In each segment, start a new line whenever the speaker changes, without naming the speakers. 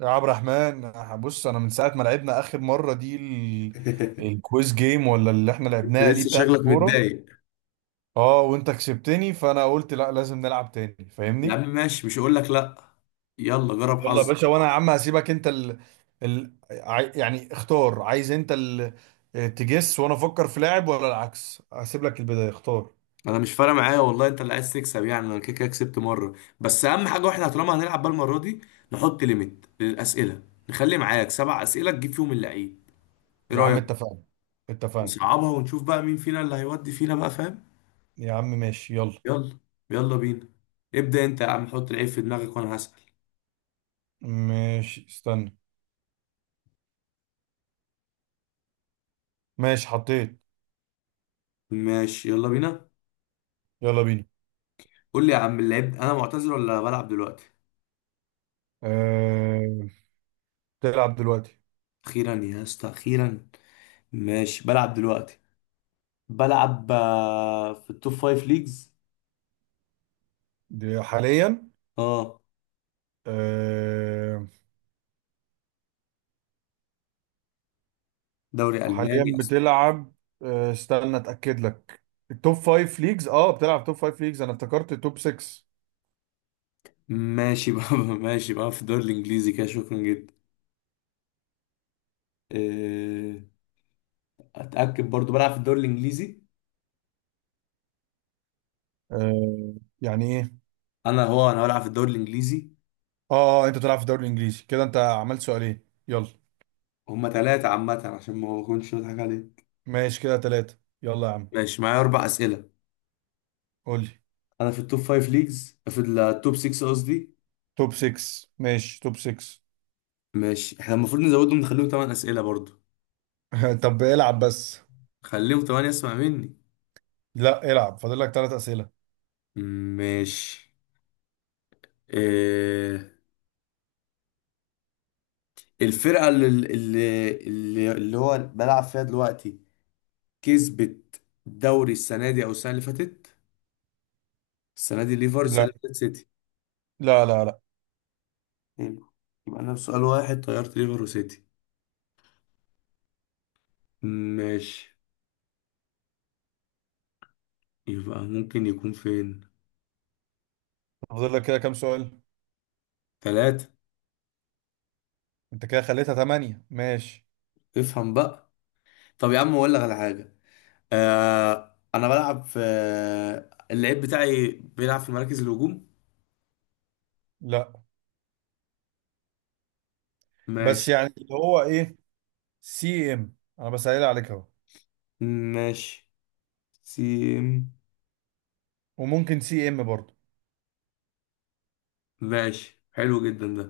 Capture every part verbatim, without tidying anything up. يا عبد الرحمن، بص انا من ساعه ما لعبنا اخر مره دي ال... الكويز جيم ولا اللي احنا
انت
لعبناها دي
لسه
بتاعت
شكلك
الكوره؟
متضايق.
اه وانت كسبتني فانا قلت لا، لازم نلعب تاني،
يا
فاهمني.
عم ماشي، مش هقول لك لا. يلا جرب
يلا يا
حظ.
باشا، وانا يا عم هسيبك انت ال... ال... عاي- يعني اختار، عايز انت ال... تجس وانا افكر في لاعب ولا العكس؟ هسيب لك البدايه، اختار.
انا مش فارق معايا والله، انت اللي عايز تكسب. يعني انا كده كده كسبت مره، بس اهم حاجه واحنا طالما هنلعب بقى المره دي نحط ليميت للاسئله. نخلي معاك سبع اسئله تجيب فيهم اللعيب. ايه
يا عم
رايك؟
اتفقنا. اتفقنا
نصعبها ونشوف بقى مين فينا اللي هيودي فينا بقى، فاهم؟
يا عم، ماشي يلا.
يلا يلا بينا. ابدا انت يا عم، حط العيب في دماغك وانا هسال.
ماشي استنى. ماشي حطيت.
ماشي يلا بينا.
يلا بينا.
قول لي يا عم اللعيب، انا معتذر ولا بلعب دلوقتي؟
أه... تلعب دلوقتي.
اخيرا يا اسطى اخيرا. ماشي بلعب دلوقتي. بلعب آه، في التوب فايف ليجز.
دي حاليا.
اه،
آه.
دوري
حاليا
الماني اصلا.
بتلعب. آه استنى اتاكد لك. التوب فايف ليجز، اه بتلعب توب فايف ليجز، انا افتكرت توب ستة.
ماشي بقى ماشي بقى في الدوري الانجليزي كده، شكرا جدا. آه، اتاكد برضو بلعب في الدوري الانجليزي.
آه. يعني ايه؟
انا هو انا بلعب في الدوري الانجليزي.
اه آه، انت بتلعب في الدوري الانجليزي، كده انت عملت سؤالين يلا.
هما ثلاثة عامة عشان ما اكونش بضحك عليك.
ماشي كده ثلاثة، يلا يا عم.
ماشي معايا اربع اسئلة.
قول لي.
انا في التوب فايف ليجز، في التوب ستة قصدي.
توب ستة ماشي، توب ستة.
ماشي احنا المفروض نزودهم نخليهم ثمان اسئلة برضو.
طب العب بس.
خليهم ثمانية اسمع مني.
لا العب، فاضل لك ثلاث اسئله.
ماشي. إيه الفرقة اللي اللي اللي اللي هو بلعب فيها دلوقتي كسبت الدوري السنة دي أو السنة اللي فاتت؟ السنة دي ليفر، السنة
لا
اللي فاتت سيتي.
لا لا لا.
حلو. يبقى أنا بسؤال واحد طيرت ليفر وسيتي. ماشي. يبقى ممكن يكون فين؟
فاضل لك كده كام سؤال؟
تلاتة.
انت كده خليتها ثمانية، ماشي.
افهم بقى. طب يا عم أقول لك على حاجة. آه أنا بلعب في، اللعيب بتاعي بيلعب في مراكز الهجوم.
لا، بس
ماشي.
يعني اللي هو ايه، سي ام، انا بسأل عليك اهو.
ماشي سيم.
وممكن سي ام برضه.
ماشي حلو جدا ده.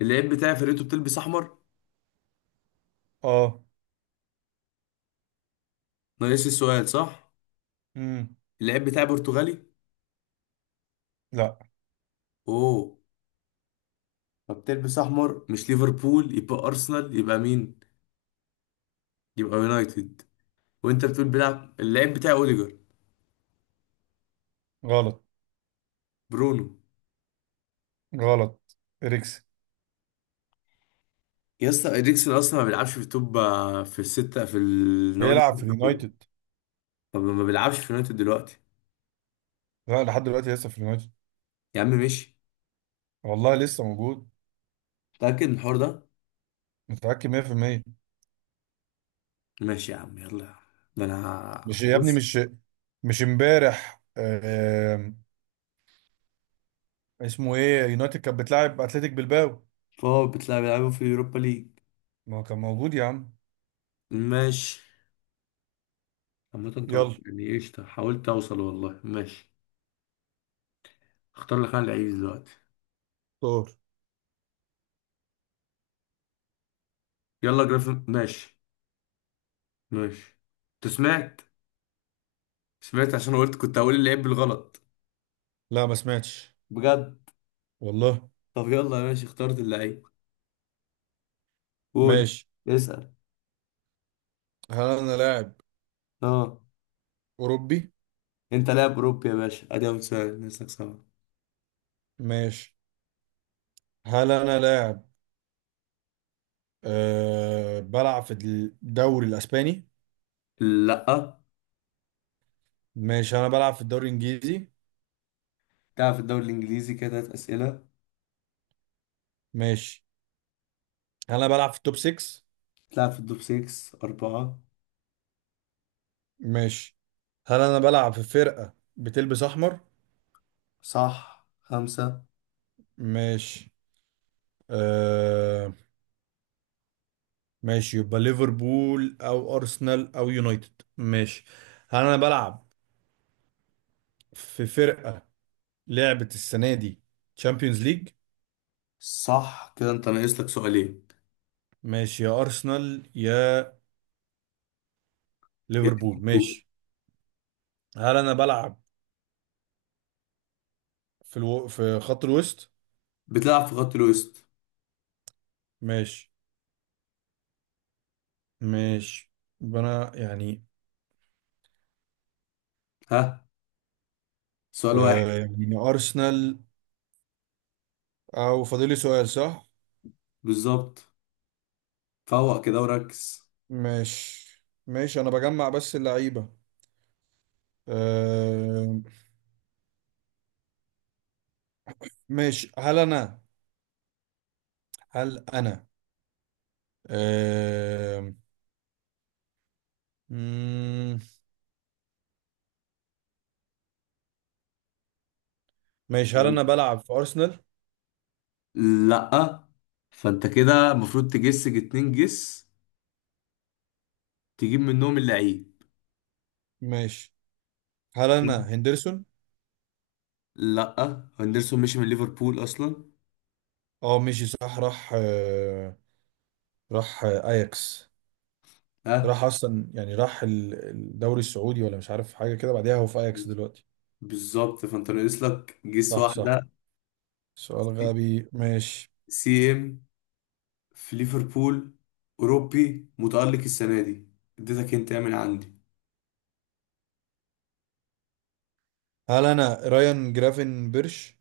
اللعيب بتاعي فرقته بتلبس أحمر.
اه.
ناقص السؤال صح.
امم
اللاعب بتاعي برتغالي.
لا.
اوه. فبتلبس احمر، مش ليفربول يبقى ارسنال، يبقى مين؟ يبقى يونايتد. وانت بتقول بيلعب اللاعب بتاعي اوديجر.
غلط.
برونو.
غلط. اريكسن.
يا اسطى اريكسن اصلا ما بيلعبش في التوب آه، في الستة، في النوادي
بيلعب
الستة
في
الكبرى.
اليونايتد.
طب ما بيلعبش في يونايتد دلوقتي.
لا لحد دلوقتي لسه في اليونايتد.
يا عم ماشي.
والله لسه موجود.
متأكد من الحوار ده.
متأكد مية بالمية.
ماشي يا عم يلا يا عم. ده انا
مش يا ابني،
بص.
مش مش امبارح آه. اسمه ايه؟ يونايتد كانت بتلعب اتلتيك بلباو.
فهو بتلعب بيلعبوا في اليوروبا ليج.
ما هو كان موجود يا عم.
ماشي. عامة توقع
يلا.
يعني قشطة، حاولت اوصل والله. ماشي. اختار لك انا العيب دلوقتي.
طور.
يلا جرافيك ماشي. ماشي. انت سمعت؟ سمعت عشان قلت كنت هقول اللعيب بالغلط.
لا ما سمعتش.
بجد.
والله.
طب يلا ماشي اخترت اللعيب. قول.
ماشي.
اسأل.
هل انا لاعب
اه.
اوروبي؟
انت لاعب اوروبي يا باشا، ادي اول سؤال نسألك صعب.
ماشي. هل انا لاعب، أه بلعب في الدوري الاسباني؟
لا.
ماشي انا بلعب في الدوري الانجليزي.
تلعب في الدوري الانجليزي كده تلات اسئلة.
ماشي. هل انا بلعب في التوب ستة؟
تلعب في التوب ستة اربعة.
ماشي. هل انا بلعب في فرقة بتلبس احمر؟
صح خمسة.
ماشي. أه. ماشي، يبقى ليفربول او ارسنال او يونايتد، ماشي. هل انا بلعب في فرقة لعبت السنة دي تشامبيونز ليج؟
صح كده انت ناقص لك سؤالين.
ماشي، يا ارسنال يا
يا ريت
ليفربول،
تفوق.
ماشي. هل انا بلعب في الو... في خط الوسط؟
بتلعب في خط الوسط.
ماشي. مش انا يعني،
ها؟ سؤال واحد.
آه يعني ارسنال. او فاضل لي سؤال، صح؟
بالظبط. فوق كده وركز.
مش مش انا بجمع بس اللعيبه. آه. مش هل انا هل انا آه، مم، مش هل انا بلعب في ارسنال؟
لأ. فأنت كده المفروض تجس اتنين جس، تجيب منهم اللعيب.
مش هل انا هندرسون؟
لأ هندرسون مشي من ليفربول أصلا.
اه ماشي صح، راح آه، راح آه، اياكس.
ها.
راح اصلا يعني راح ال- الدوري السعودي ولا مش عارف حاجه كده، بعديها هو في اياكس دلوقتي.
بالظبط. فأنت ناقص لك جس
صح صح.
واحدة.
سؤال
سي
غبي ماشي.
سي إم في ليفربول، أوروبي متألق السنة دي. اديتك انت من عندي.
هل انا رايان جرافن بيرش؟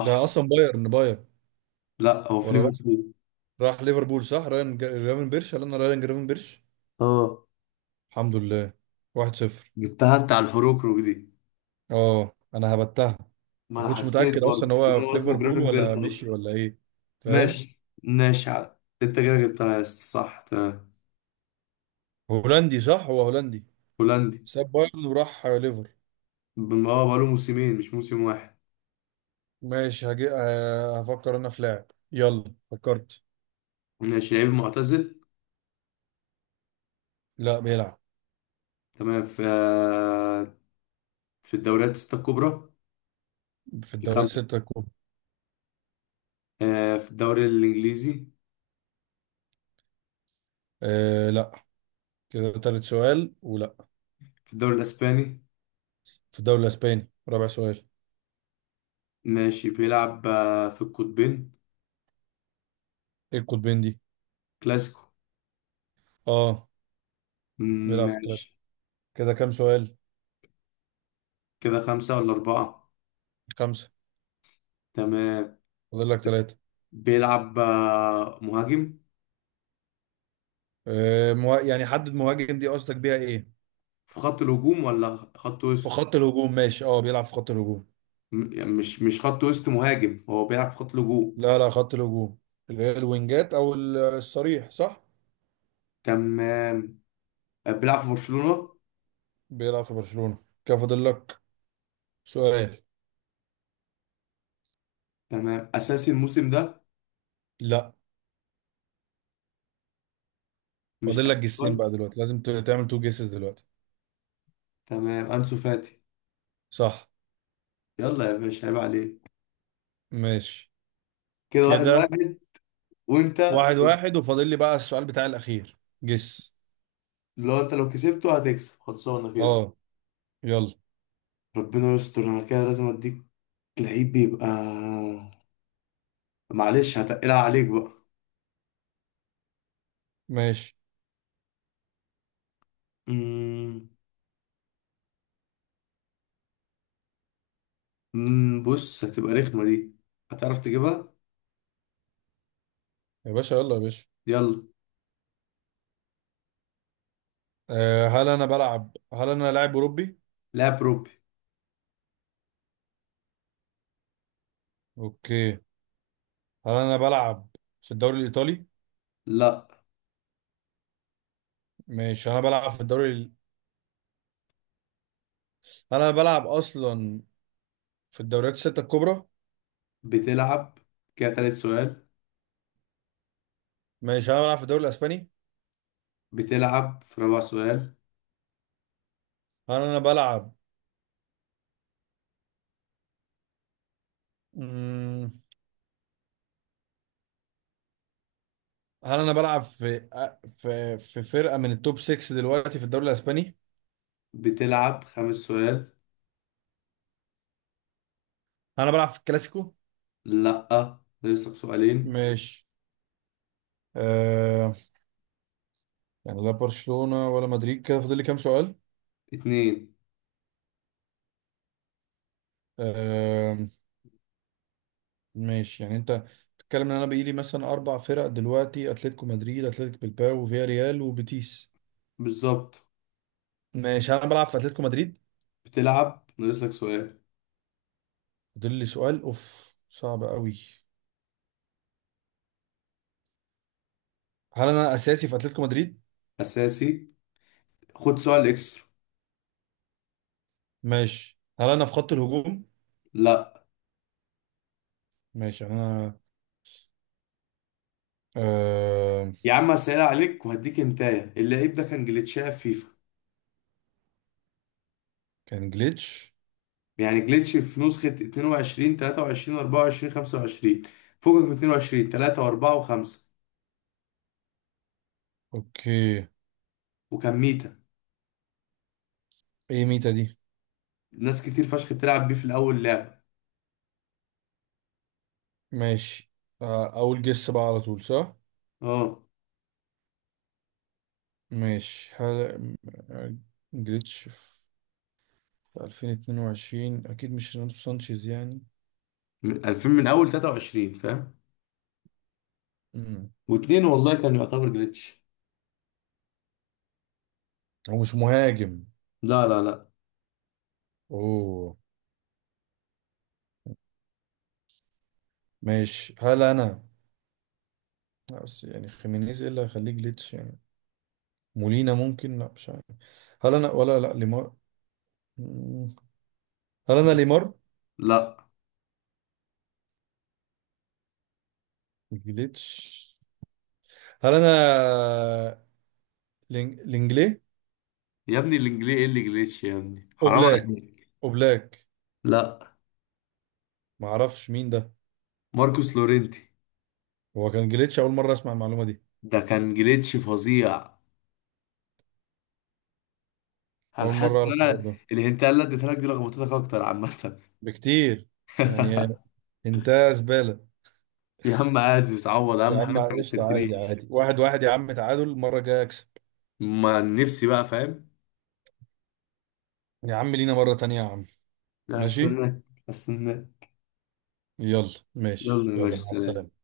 ده اصلا بايرن بايرن.
لأ هو في
ولا راح،
ليفربول.
راح ليفربول، صح. رايان جا- جرافن بيرش. هل انا رايان جرافن بيرش؟
اه.
الحمد لله. واحد صفر.
جبتها انت على الحروكروك دي.
اه انا هبتها.
ما
ما
انا
كنتش
حسيت
متأكد اصلا
برضه
ان هو
ان هو
في
اسمه
ليفربول ولا
جرافنبرخ
مشي
اصلا.
ولا ايه، فاهم.
ماشي ماشي ع- انت كده جبتها يا اسطى صح تمام.
هولندي صح، هو هولندي.
هولندي.
ساب بايرن وراح ليفر.
بم- اه بقاله موسمين مش موسم واحد.
ماشي هجي... ه- هفكر انا في لاعب. يلا فكرت.
ماشي. لعيب معتزل.
لا بيلعب.
تمام. في آه، في الدوريات الستة الكبرى.
في الدوري
الخمسة.
الستة الكبرى.
آه، في الدوري الإنجليزي.
آه لا. كده تالت سؤال ولا؟
في الدوري الأسباني.
في الدوري الاسباني رابع سؤال.
ماشي. بيلعب آه، في القطبين.
ايه القطبين دي؟
كلاسيكو.
اه.
مم،
بيلعب في الكلاسيكو.
ماشي.
كده كام سؤال؟
كده خمسة ولا أربعة؟
خمسه.
تمام.
فاضل لك ثلاثه.
بيلعب آه، مهاجم.
آه مه... يعني حدد مهاجم دي قصدك بيها ايه؟
في خط الهجوم ولا خط
في
وسط؟
خط الهجوم ماشي، اه بيلعب في خط الهجوم.
م- يعني مش مش خط وسط، مهاجم هو بيلعب في خط الهجوم.
لا لا، خط الهجوم، اللي هي الوينجات او ال- الصريح، صح.
تمام. بيلعب في برشلونة.
بيلعب في برشلونة. كده فاضل لك سؤال.
تمام. اساسي الموسم ده.
لا،
مش
فاضل لك
اساسي
جسين
خالص.
بقى دلوقتي، لازم ت- تعمل تو جيسز دلوقتي.
تمام. انسو فاتي.
صح.
يلا يا باشا عيب عليك.
ماشي،
كده واحد
كده
واحد. وانت
واحد واحد، وفاضل لي بقى السؤال بتاع الاخير، جس.
لو انت لو كسبته هتكسب خلصانه كده.
اه. يلا.
ربنا يستر. انا كده لازم اديك لعيب بيبقى، معلش هتقلها عليك بقى.
ماشي
امم أمم، بص هتبقى رخمه دي، هتعرف تجيبها.
يا باشا، يلا يا باشا.
يلا.
أه هل انا بلعب، هل انا لاعب اوروبي؟
لاعب روبي.
اوكي. هل انا بلعب في الدوري الايطالي؟
لا.
ماشي انا بلعب في الدوري ال- هل انا بلعب اصلا في الدوريات الستة الكبرى؟
بتلعب كده تالت سؤال.
ماشي. هل انا بلعب في الدوري الاسباني؟
بتلعب في رابع سؤال.
هل انا بلعب مم... هل انا بلعب في آه، في في فرقة من التوب ستة دلوقتي في الدوري الاسباني؟
بتلعب خمس سؤال.
هل انا بلعب في الكلاسيكو؟
لأ ناقصلك سؤالين.
ماشي. أه... يعني لا برشلونة ولا مدريد، كده فاضل لي كام سؤال؟
اتنين.
آه، ماشي يعني انت بتتكلم ان انا بيجيلي مثلا اربع فرق دلوقتي، اتلتيكو مدريد، اتلتيك بلباو، وفيا ريال، وبيتيس.
بالظبط.
ماشي. هل انا بلعب في اتلتيكو مدريد؟
بتلعب ناقصلك سؤال.
فاضل لي سؤال اوف، صعب قوي. هل انا اساسي في اتلتيكو مدريد؟
أساسي، خد سؤال إكسترا.
ماشي. هل انا في خط الهجوم؟
لأ.
ماشي يعني انا، آه...
يا عم هسهل عليك وهديك انتايه، اللعيب ده كان جليتشاه في فيفا.
كان جليتش.
يعني جليتش في نسخة اتنين وعشرين تلاتة وعشرين اربعة وعشرين خمسة وعشرين. فوقك من اتنين وعشرين تلاتة و4 و5.
اوكي.
وكان ميتا.
ايه ميتا دي؟
ناس كتير فشخ بتلعب بيه في الأول لعبة.
ماشي آه... اول جس بقى على طول، صح.
اه
ماشي. هل آه، جليتش في الفين واتنين وعشرين، اكيد مش رونالدو سانشيز يعني.
من عشرين من أول تلاتة وعشرين فاهم؟ واتنين والله كان يعتبر جليتش.
ومش مهاجم.
لا لا لا.
اوه. ماشي. هل انا، بس يعني خيمينيز ايه اللي هيخليه جليتش يعني؟ مولينا ممكن، لا مش عارف. هل انا، ولا لا ليمار. مم. هل انا ليمار؟
لا
جليتش. هل انا لينج- لينجلي؟
يا ابني، الانجليزي ايه اللي جليتش؟ يا ابني حرام
اوبلاك.
عليك.
اوبلاك.
لا.
ما اعرفش مين ده.
ماركوس لورينتي.
هو كان جليتش؟ اول مره اسمع المعلومه دي.
ده كان جليتش فظيع. انا
اول مره
حاسس ان
اعرف الحوار
انا
ده
الهنتايه اللي اديتها لك دي لخبطتك اكتر عامه
بكتير، يعني انت زباله.
يا عم عادي تتعوض،
يا
اهم حاجه
عم
انت ما
قشطه، عادي
تسيبتنيش.
عادي، واحد واحد يا عم، تعادل، المره الجايه اكسب.
ما نفسي بقى فاهم.
يا عم لينا مره تانية يا عم.
لا
ماشي.
هستناك. هستناك.
يلا، ماشي،
يلا يا
يلا
باشا
مع
سلام.
السلامة.